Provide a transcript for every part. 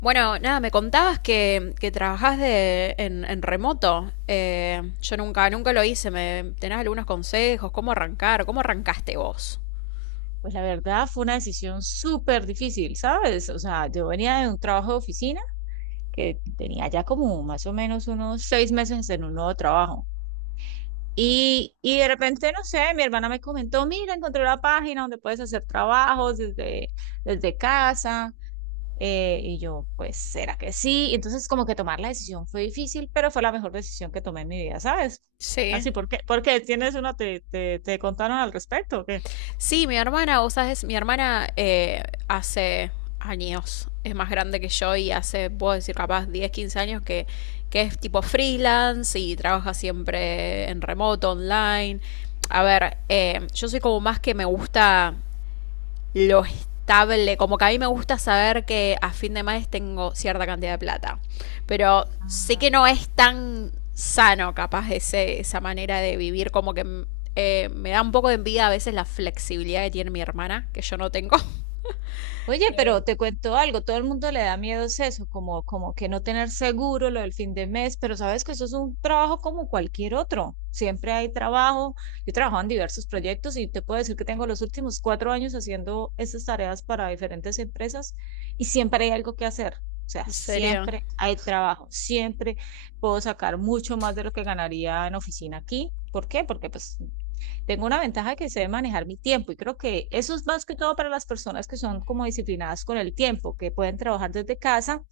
Bueno, nada, me contabas que trabajás en remoto. Yo nunca lo hice. Me, ¿tenés algunos consejos? ¿Cómo arrancar? ¿Cómo arrancaste vos? Pues la verdad fue una decisión súper difícil, ¿sabes? O sea, yo venía de un trabajo de oficina que tenía ya como más o menos unos 6 meses en un nuevo trabajo. Y de repente, no sé, mi hermana me comentó, mira, encontré la página donde puedes hacer trabajos desde casa. Y yo, pues, ¿será que sí? Y entonces como que tomar la decisión fue difícil, pero fue la mejor decisión que tomé en mi vida, ¿sabes? Sí. Así, ¿por qué? ¿Por qué? ¿Tienes una, te contaron al respecto o qué? Sí, mi hermana, vos sabés, mi hermana hace años, es más grande que yo, y hace, puedo decir, capaz 10, 15 años que es tipo freelance y trabaja siempre en remoto, online. A ver, yo soy como más que me gusta lo estable. Como que a mí me gusta saber que a fin de mes tengo cierta cantidad de plata. Pero sé Ah, que no es tan sano capaz ese, esa manera de vivir. Como que me da un poco de envidia a veces la flexibilidad que tiene mi hermana, que yo no tengo. oye, Eh, pero te cuento algo, todo el mundo le da miedo es eso, como que no tener seguro lo del fin de mes, pero sabes que eso es un trabajo como cualquier otro. Siempre hay trabajo. Yo he trabajado en diversos proyectos y te puedo decir que tengo los últimos 4 años haciendo estas tareas para diferentes empresas y siempre hay algo que hacer. O sea, en serio. siempre hay trabajo, siempre puedo sacar mucho más de lo que ganaría en oficina aquí. ¿Por qué? Porque pues tengo una ventaja que sé manejar mi tiempo y creo que eso es más que todo para las personas que son como disciplinadas con el tiempo, que pueden trabajar desde casa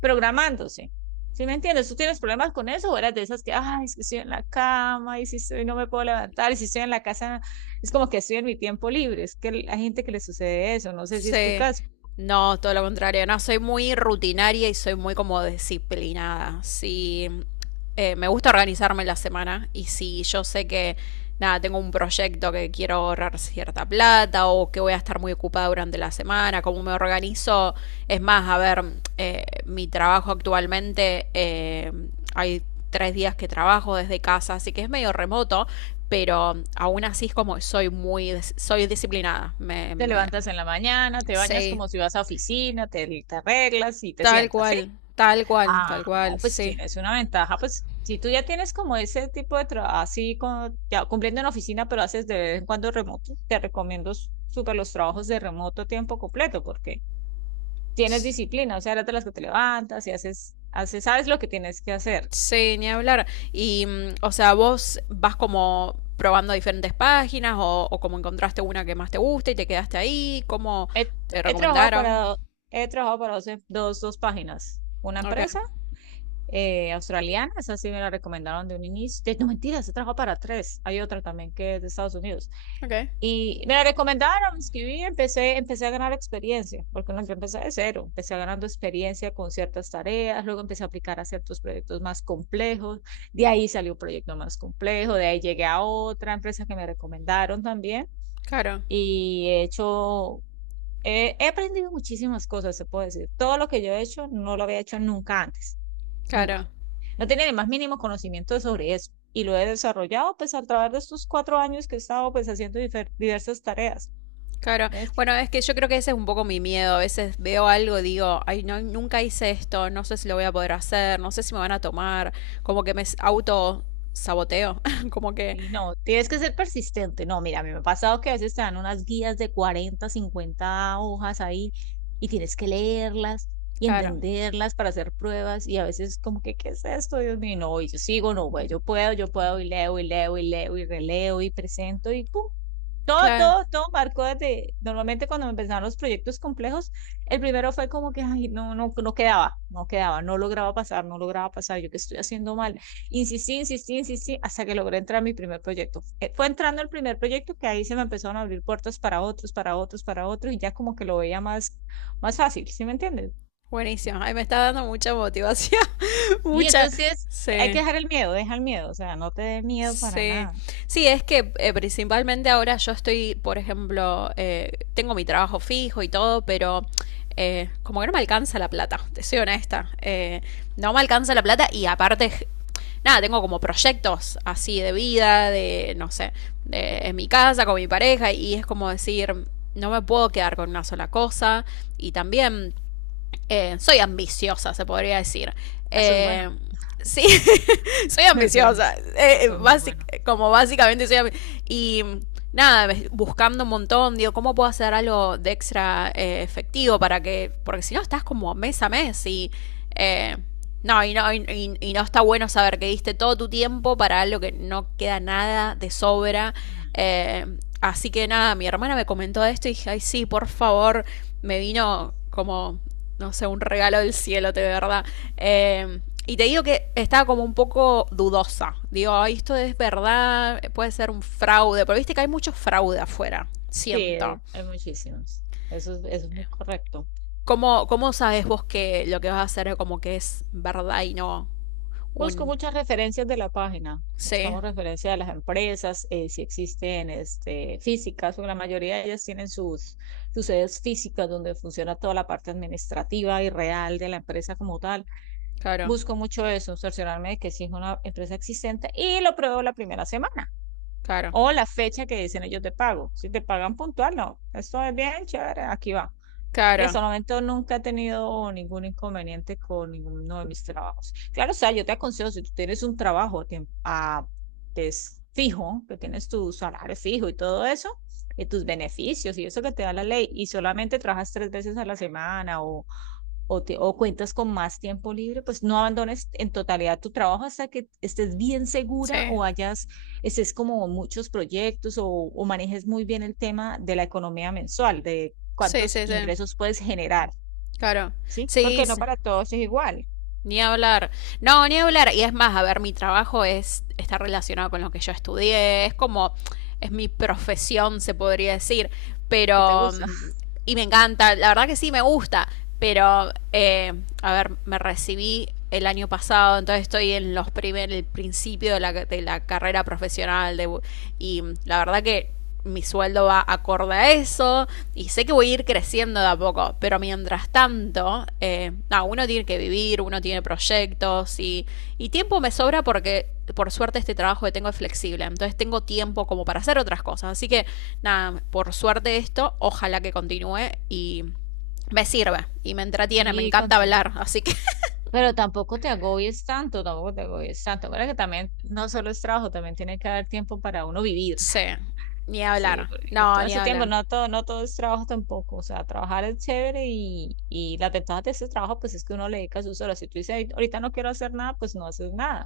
programándose. ¿Sí me entiendes? ¿Tú tienes problemas con eso o eras de esas que, ay, es que estoy en la cama y si estoy no me puedo levantar y si estoy en la casa es como que estoy en mi tiempo libre? Es que hay gente que le sucede eso, no sé si es tu Sí. caso. No, todo lo contrario. No, soy muy rutinaria y soy muy como disciplinada. Sí, me gusta organizarme la semana y si yo sé que, nada, tengo un proyecto que quiero ahorrar cierta plata o que voy a estar muy ocupada durante la semana, cómo me organizo, es más, a ver, mi trabajo actualmente, hay tres días que trabajo desde casa, así que es medio remoto, pero aún así es como que soy muy, soy disciplinada. Me, Te me, levantas en la mañana, te bañas sí, como si vas a oficina, te arreglas y te tal sientas, ¿sí? cual, tal cual, Ah, tal no, cual, pues sí. tienes una ventaja, pues si tú ya tienes como ese tipo de trabajo, así como ya cumpliendo en oficina, pero haces de vez en cuando remoto, te recomiendo súper los trabajos de remoto a tiempo completo, porque tienes disciplina, o sea, eres de las que te levantas y haces, sabes lo que tienes que hacer. Sí, ni hablar. Y, o sea, vos vas como probando diferentes páginas o como encontraste una que más te gusta y te quedaste ahí, como He, te he trabajado recomendaron. para, he trabajado para dos páginas, una Ok, empresa australiana, esa sí me la recomendaron de un inicio, no mentiras, he trabajado para tres, hay otra también que es de Estados Unidos. ok, Y me la recomendaron, me inscribí empecé a ganar experiencia, porque no, yo empecé de cero, empecé ganando experiencia con ciertas tareas, luego empecé a aplicar a ciertos proyectos más complejos, de ahí salió un proyecto más complejo, de ahí llegué a otra empresa que me recomendaron también claro, y he hecho, he aprendido muchísimas cosas, se puede decir. Todo lo que yo he hecho no lo había hecho nunca antes, claro, nunca. No tenía ni más mínimo conocimiento sobre eso y lo he desarrollado pues a través de estos 4 años que he estado pues haciendo diversas tareas. claro. ¿Ves? Bueno, es que yo creo que ese es un poco mi miedo. A veces veo algo, digo, ay, no, nunca hice esto, no sé si lo voy a poder hacer, no sé si me van a tomar, como que me auto saboteo, como que, Y no, tienes que ser persistente. No, mira, a mí me ha pasado que a veces te dan unas guías de 40 50 hojas ahí y tienes que leerlas y claro, entenderlas para hacer pruebas y a veces como que, ¿qué es esto? Dios mío, y no, y yo sigo, no, güey, yo puedo y leo y leo y leo y releo y presento y pum, todo, claro. todo, todo marcó desde, normalmente cuando me empezaron los proyectos complejos, el primero fue como que, ay, no, no, no quedaba, no quedaba, no lograba pasar, no lograba pasar, yo qué estoy haciendo mal. Insistí, insistí, insistí, hasta que logré entrar a mi primer proyecto. Fue entrando el primer proyecto que ahí se me empezaron a abrir puertas para otros, para otros, para otros, y ya como que lo veía más, más fácil, ¿sí me entiendes? Buenísimo. Ay, me está dando mucha motivación. Y Mucha. entonces hay que Sí. dejar el miedo, deja el miedo, o sea, no te dé miedo para Sí. nada. Sí, es que principalmente ahora yo estoy, por ejemplo, tengo mi trabajo fijo y todo, pero como que no me alcanza la plata, te soy honesta. No me alcanza la plata y aparte, nada, tengo como proyectos así de vida, de, no sé, en mi casa, con mi pareja, y es como decir, no me puedo quedar con una sola cosa. Y también soy ambiciosa, se podría decir. Eso es bueno, Eh, sí, soy eso era ambiciosa. mis- eso es muy bueno. Como básicamente soy ambi- Y nada, buscando un montón, digo, ¿cómo puedo hacer algo de extra efectivo para que. Porque si no, estás como mes a mes y. eh, no, y no, y no está bueno saber que diste todo tu tiempo para algo que no queda nada de sobra. Eh, Así que nada, mi hermana me comentó esto y dije, ay, sí, por favor, me vino como no sé, un regalo del cielo, de verdad. Eh, y te digo que estaba como un poco dudosa. Digo, ay, esto es verdad, puede ser un fraude, pero viste que hay mucho fraude afuera, Sí, hay, siento. hay muchísimos. Eso es muy correcto. ¿Cómo, cómo sabes vos que lo que vas a hacer es como que es verdad y no Busco un... muchas referencias de la página. Sí, Buscamos referencias de las empresas, si existen este, físicas, porque la mayoría de ellas tienen sus, sus sedes físicas donde funciona toda la parte administrativa y real de la empresa como tal. claro, Busco mucho eso, cerciorarme de que sí es una empresa existente y lo pruebo la primera semana claro, o la fecha que dicen ellos de pago. Si te pagan puntual, no. Esto es bien chévere, aquí va. Y claro. hasta el momento nunca he tenido ningún inconveniente con ninguno de mis trabajos. Claro, o sea, yo te aconsejo, si tú tienes un trabajo que es fijo, que tienes tu salario fijo y todo eso, y tus beneficios y eso que te da la ley, y solamente trabajas tres veces a la semana o o cuentas con más tiempo libre, pues no abandones en totalidad tu trabajo hasta que estés bien Sí, segura o hayas, estés como muchos proyectos o manejes muy bien el tema de la economía mensual, de sí, cuántos sí, sí. ingresos puedes generar, Claro. ¿sí? Sí, Porque no sí. para todos es igual. Ni hablar. No, ni hablar. Y es más, a ver, mi trabajo es, está relacionado con lo que yo estudié. Es como, es mi profesión, se podría decir. ¿Qué te Pero, gusta? Y me encanta. La verdad que sí, me gusta. Pero, a ver, me recibí el año pasado, entonces estoy en los primer, el principio de la carrera profesional. De, y la verdad que mi sueldo va acorde a eso. Y sé que voy a ir creciendo de a poco, pero mientras tanto, no, uno tiene que vivir, uno tiene proyectos y tiempo me sobra porque por suerte este trabajo que tengo es flexible, entonces tengo tiempo como para hacer otras cosas, así que nada, por suerte esto, ojalá que continúe y me sirve y me entretiene, me Sí, encanta continúa. hablar, así que Pero tampoco te agobies tanto, tampoco te agobies tanto. Ahora que también no solo es trabajo, también tiene que haber tiempo para uno vivir. sí, ni Sí, hablar, y no, todo en ni su tiempo, hablar, no todo, no todo es trabajo tampoco. O sea, trabajar es chévere y la ventajas de ese trabajo, pues es que uno le dedica sus horas. Si tú dices, "Ay, ahorita no quiero hacer nada", pues no haces nada.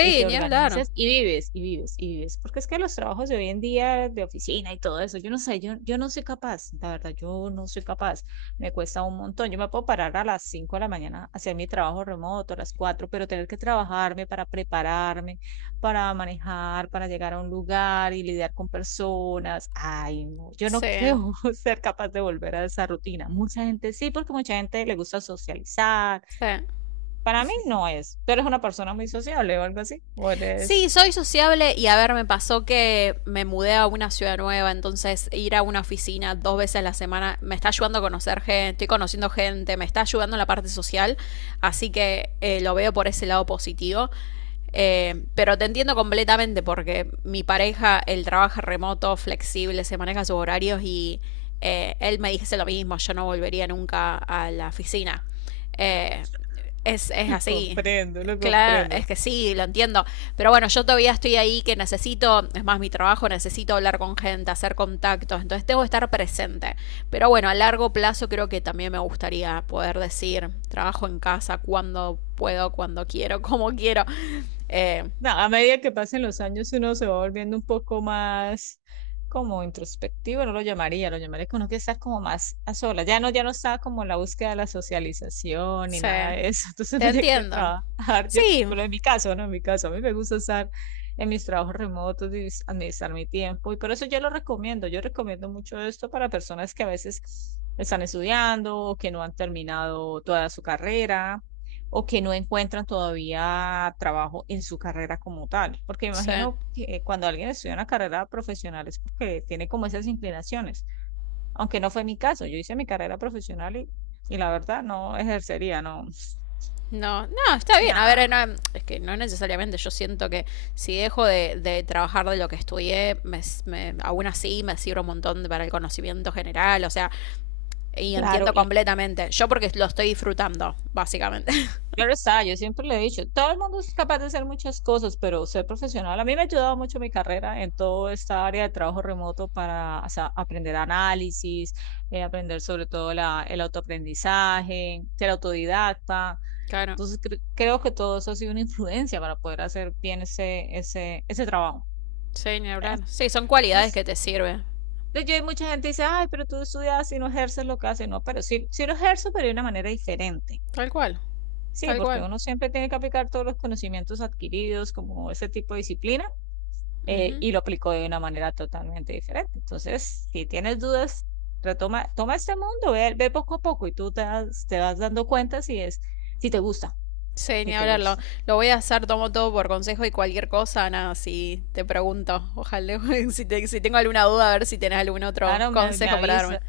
Y te ni hablar, organizas y vives, y vives, y vives. Porque es que los trabajos de hoy en día, de oficina y todo eso, yo no sé, yo no soy capaz, la verdad, yo no soy capaz. Me cuesta un montón. Yo me puedo parar a las 5 de la mañana, hacer mi trabajo remoto, a las 4 pero tener que trabajarme para prepararme para manejar, para llegar a un lugar y lidiar con personas. Ay, no, yo no sí, creo ser capaz de volver a esa rutina. Mucha gente sí, porque mucha gente le gusta socializar. sí. Para mí no es. Tú eres una persona muy sociable o algo así. O eres... Sí, soy sociable y a ver, me pasó que me mudé a una ciudad nueva, entonces ir a una oficina dos veces a la semana me está ayudando a conocer gente, estoy conociendo gente, me está ayudando en la parte social, así que lo veo por ese lado positivo. Pero te entiendo completamente porque mi pareja, él trabaja remoto, flexible, se maneja sus horarios y él me dice lo mismo, yo no volvería nunca a la oficina. Eh, es Lo así. comprendo, lo Claro, comprendo. es que sí, lo entiendo. Pero bueno, yo todavía estoy ahí que necesito, es más mi trabajo, necesito hablar con gente, hacer contactos, entonces tengo que estar presente. Pero bueno, a largo plazo creo que también me gustaría poder decir, trabajo en casa cuando puedo, cuando quiero, como quiero. Eh, No, a medida que pasen los años uno se va volviendo un poco más como introspectivo, no lo llamaría, lo llamaría que uno que está como más a solas. Ya no, ya no está como en la búsqueda de la socialización ni sí, nada de eso. Entonces te uno ya quiere entiendo. trabajar. Yo, Sí, bueno, en mi caso, ¿no? En mi caso, a mí me gusta estar en mis trabajos remotos y administrar mi tiempo. Y por eso yo lo recomiendo. Yo recomiendo mucho esto para personas que a veces están estudiando o que no han terminado toda su carrera o que no encuentran todavía trabajo en su carrera como tal. Porque me sí. imagino que cuando alguien estudia una carrera profesional es porque tiene como esas inclinaciones, aunque no fue mi caso, yo hice mi carrera profesional y la verdad no ejercería, no, No, no, está bien. A nada, ver, no, es que no necesariamente yo siento que si dejo de trabajar de lo que estudié, me- aún así me sirve un montón para el conocimiento general, o sea, y claro, entiendo la- completamente. Yo porque lo estoy disfrutando, básicamente. claro está, yo siempre le he dicho, todo el mundo es capaz de hacer muchas cosas, pero ser profesional, a mí me ha ayudado mucho mi carrera en toda esta área de trabajo remoto para o sea, aprender análisis, aprender sobre todo la, el autoaprendizaje, ser autodidacta. Claro, Entonces creo que todo eso ha sido una influencia para poder hacer bien ese, ese, ese trabajo. sí, ni hablar. Sí, son cualidades Entonces, que te sirven. Hay mucha gente que dice, ay, pero tú estudias y no ejerces lo que haces. No, pero sí, sí lo ejerzo, pero de una manera diferente. Tal cual, Sí, tal porque cual. uno siempre tiene que aplicar todos los conocimientos adquiridos como ese tipo de disciplina Ujú. y lo aplicó de una manera totalmente diferente. Entonces, si tienes dudas, retoma, toma este mundo, ve, ve poco a poco y te vas dando cuenta si es, si te gusta, Sí, si ni te hablarlo. gusta. Lo voy a hacer, tomo todo por consejo y cualquier cosa, nada, si te pregunto. Ojalá, si, te- si tengo alguna duda, a ver si tenés algún otro Claro, consejo para darme.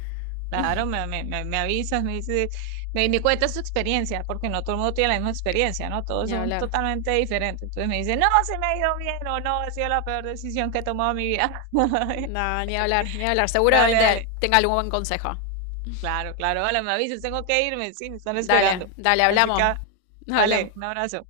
claro, me avisas, me dices, me cuentas tu experiencia, porque no todo el mundo tiene la misma experiencia, ¿no? Todos Ni son hablar. totalmente diferentes. Entonces me dice, no, se me ha ido bien o no, ha sido la peor decisión que he tomado en mi vida. No, ni hablar, ni hablar. Dale, Seguramente dale. tenga algún buen consejo. Claro, claro. Hola, me avisas, tengo que irme. Sí, me están Dale, esperando. dale, Así que, hablamos. ah, Hablamos. dale, un abrazo.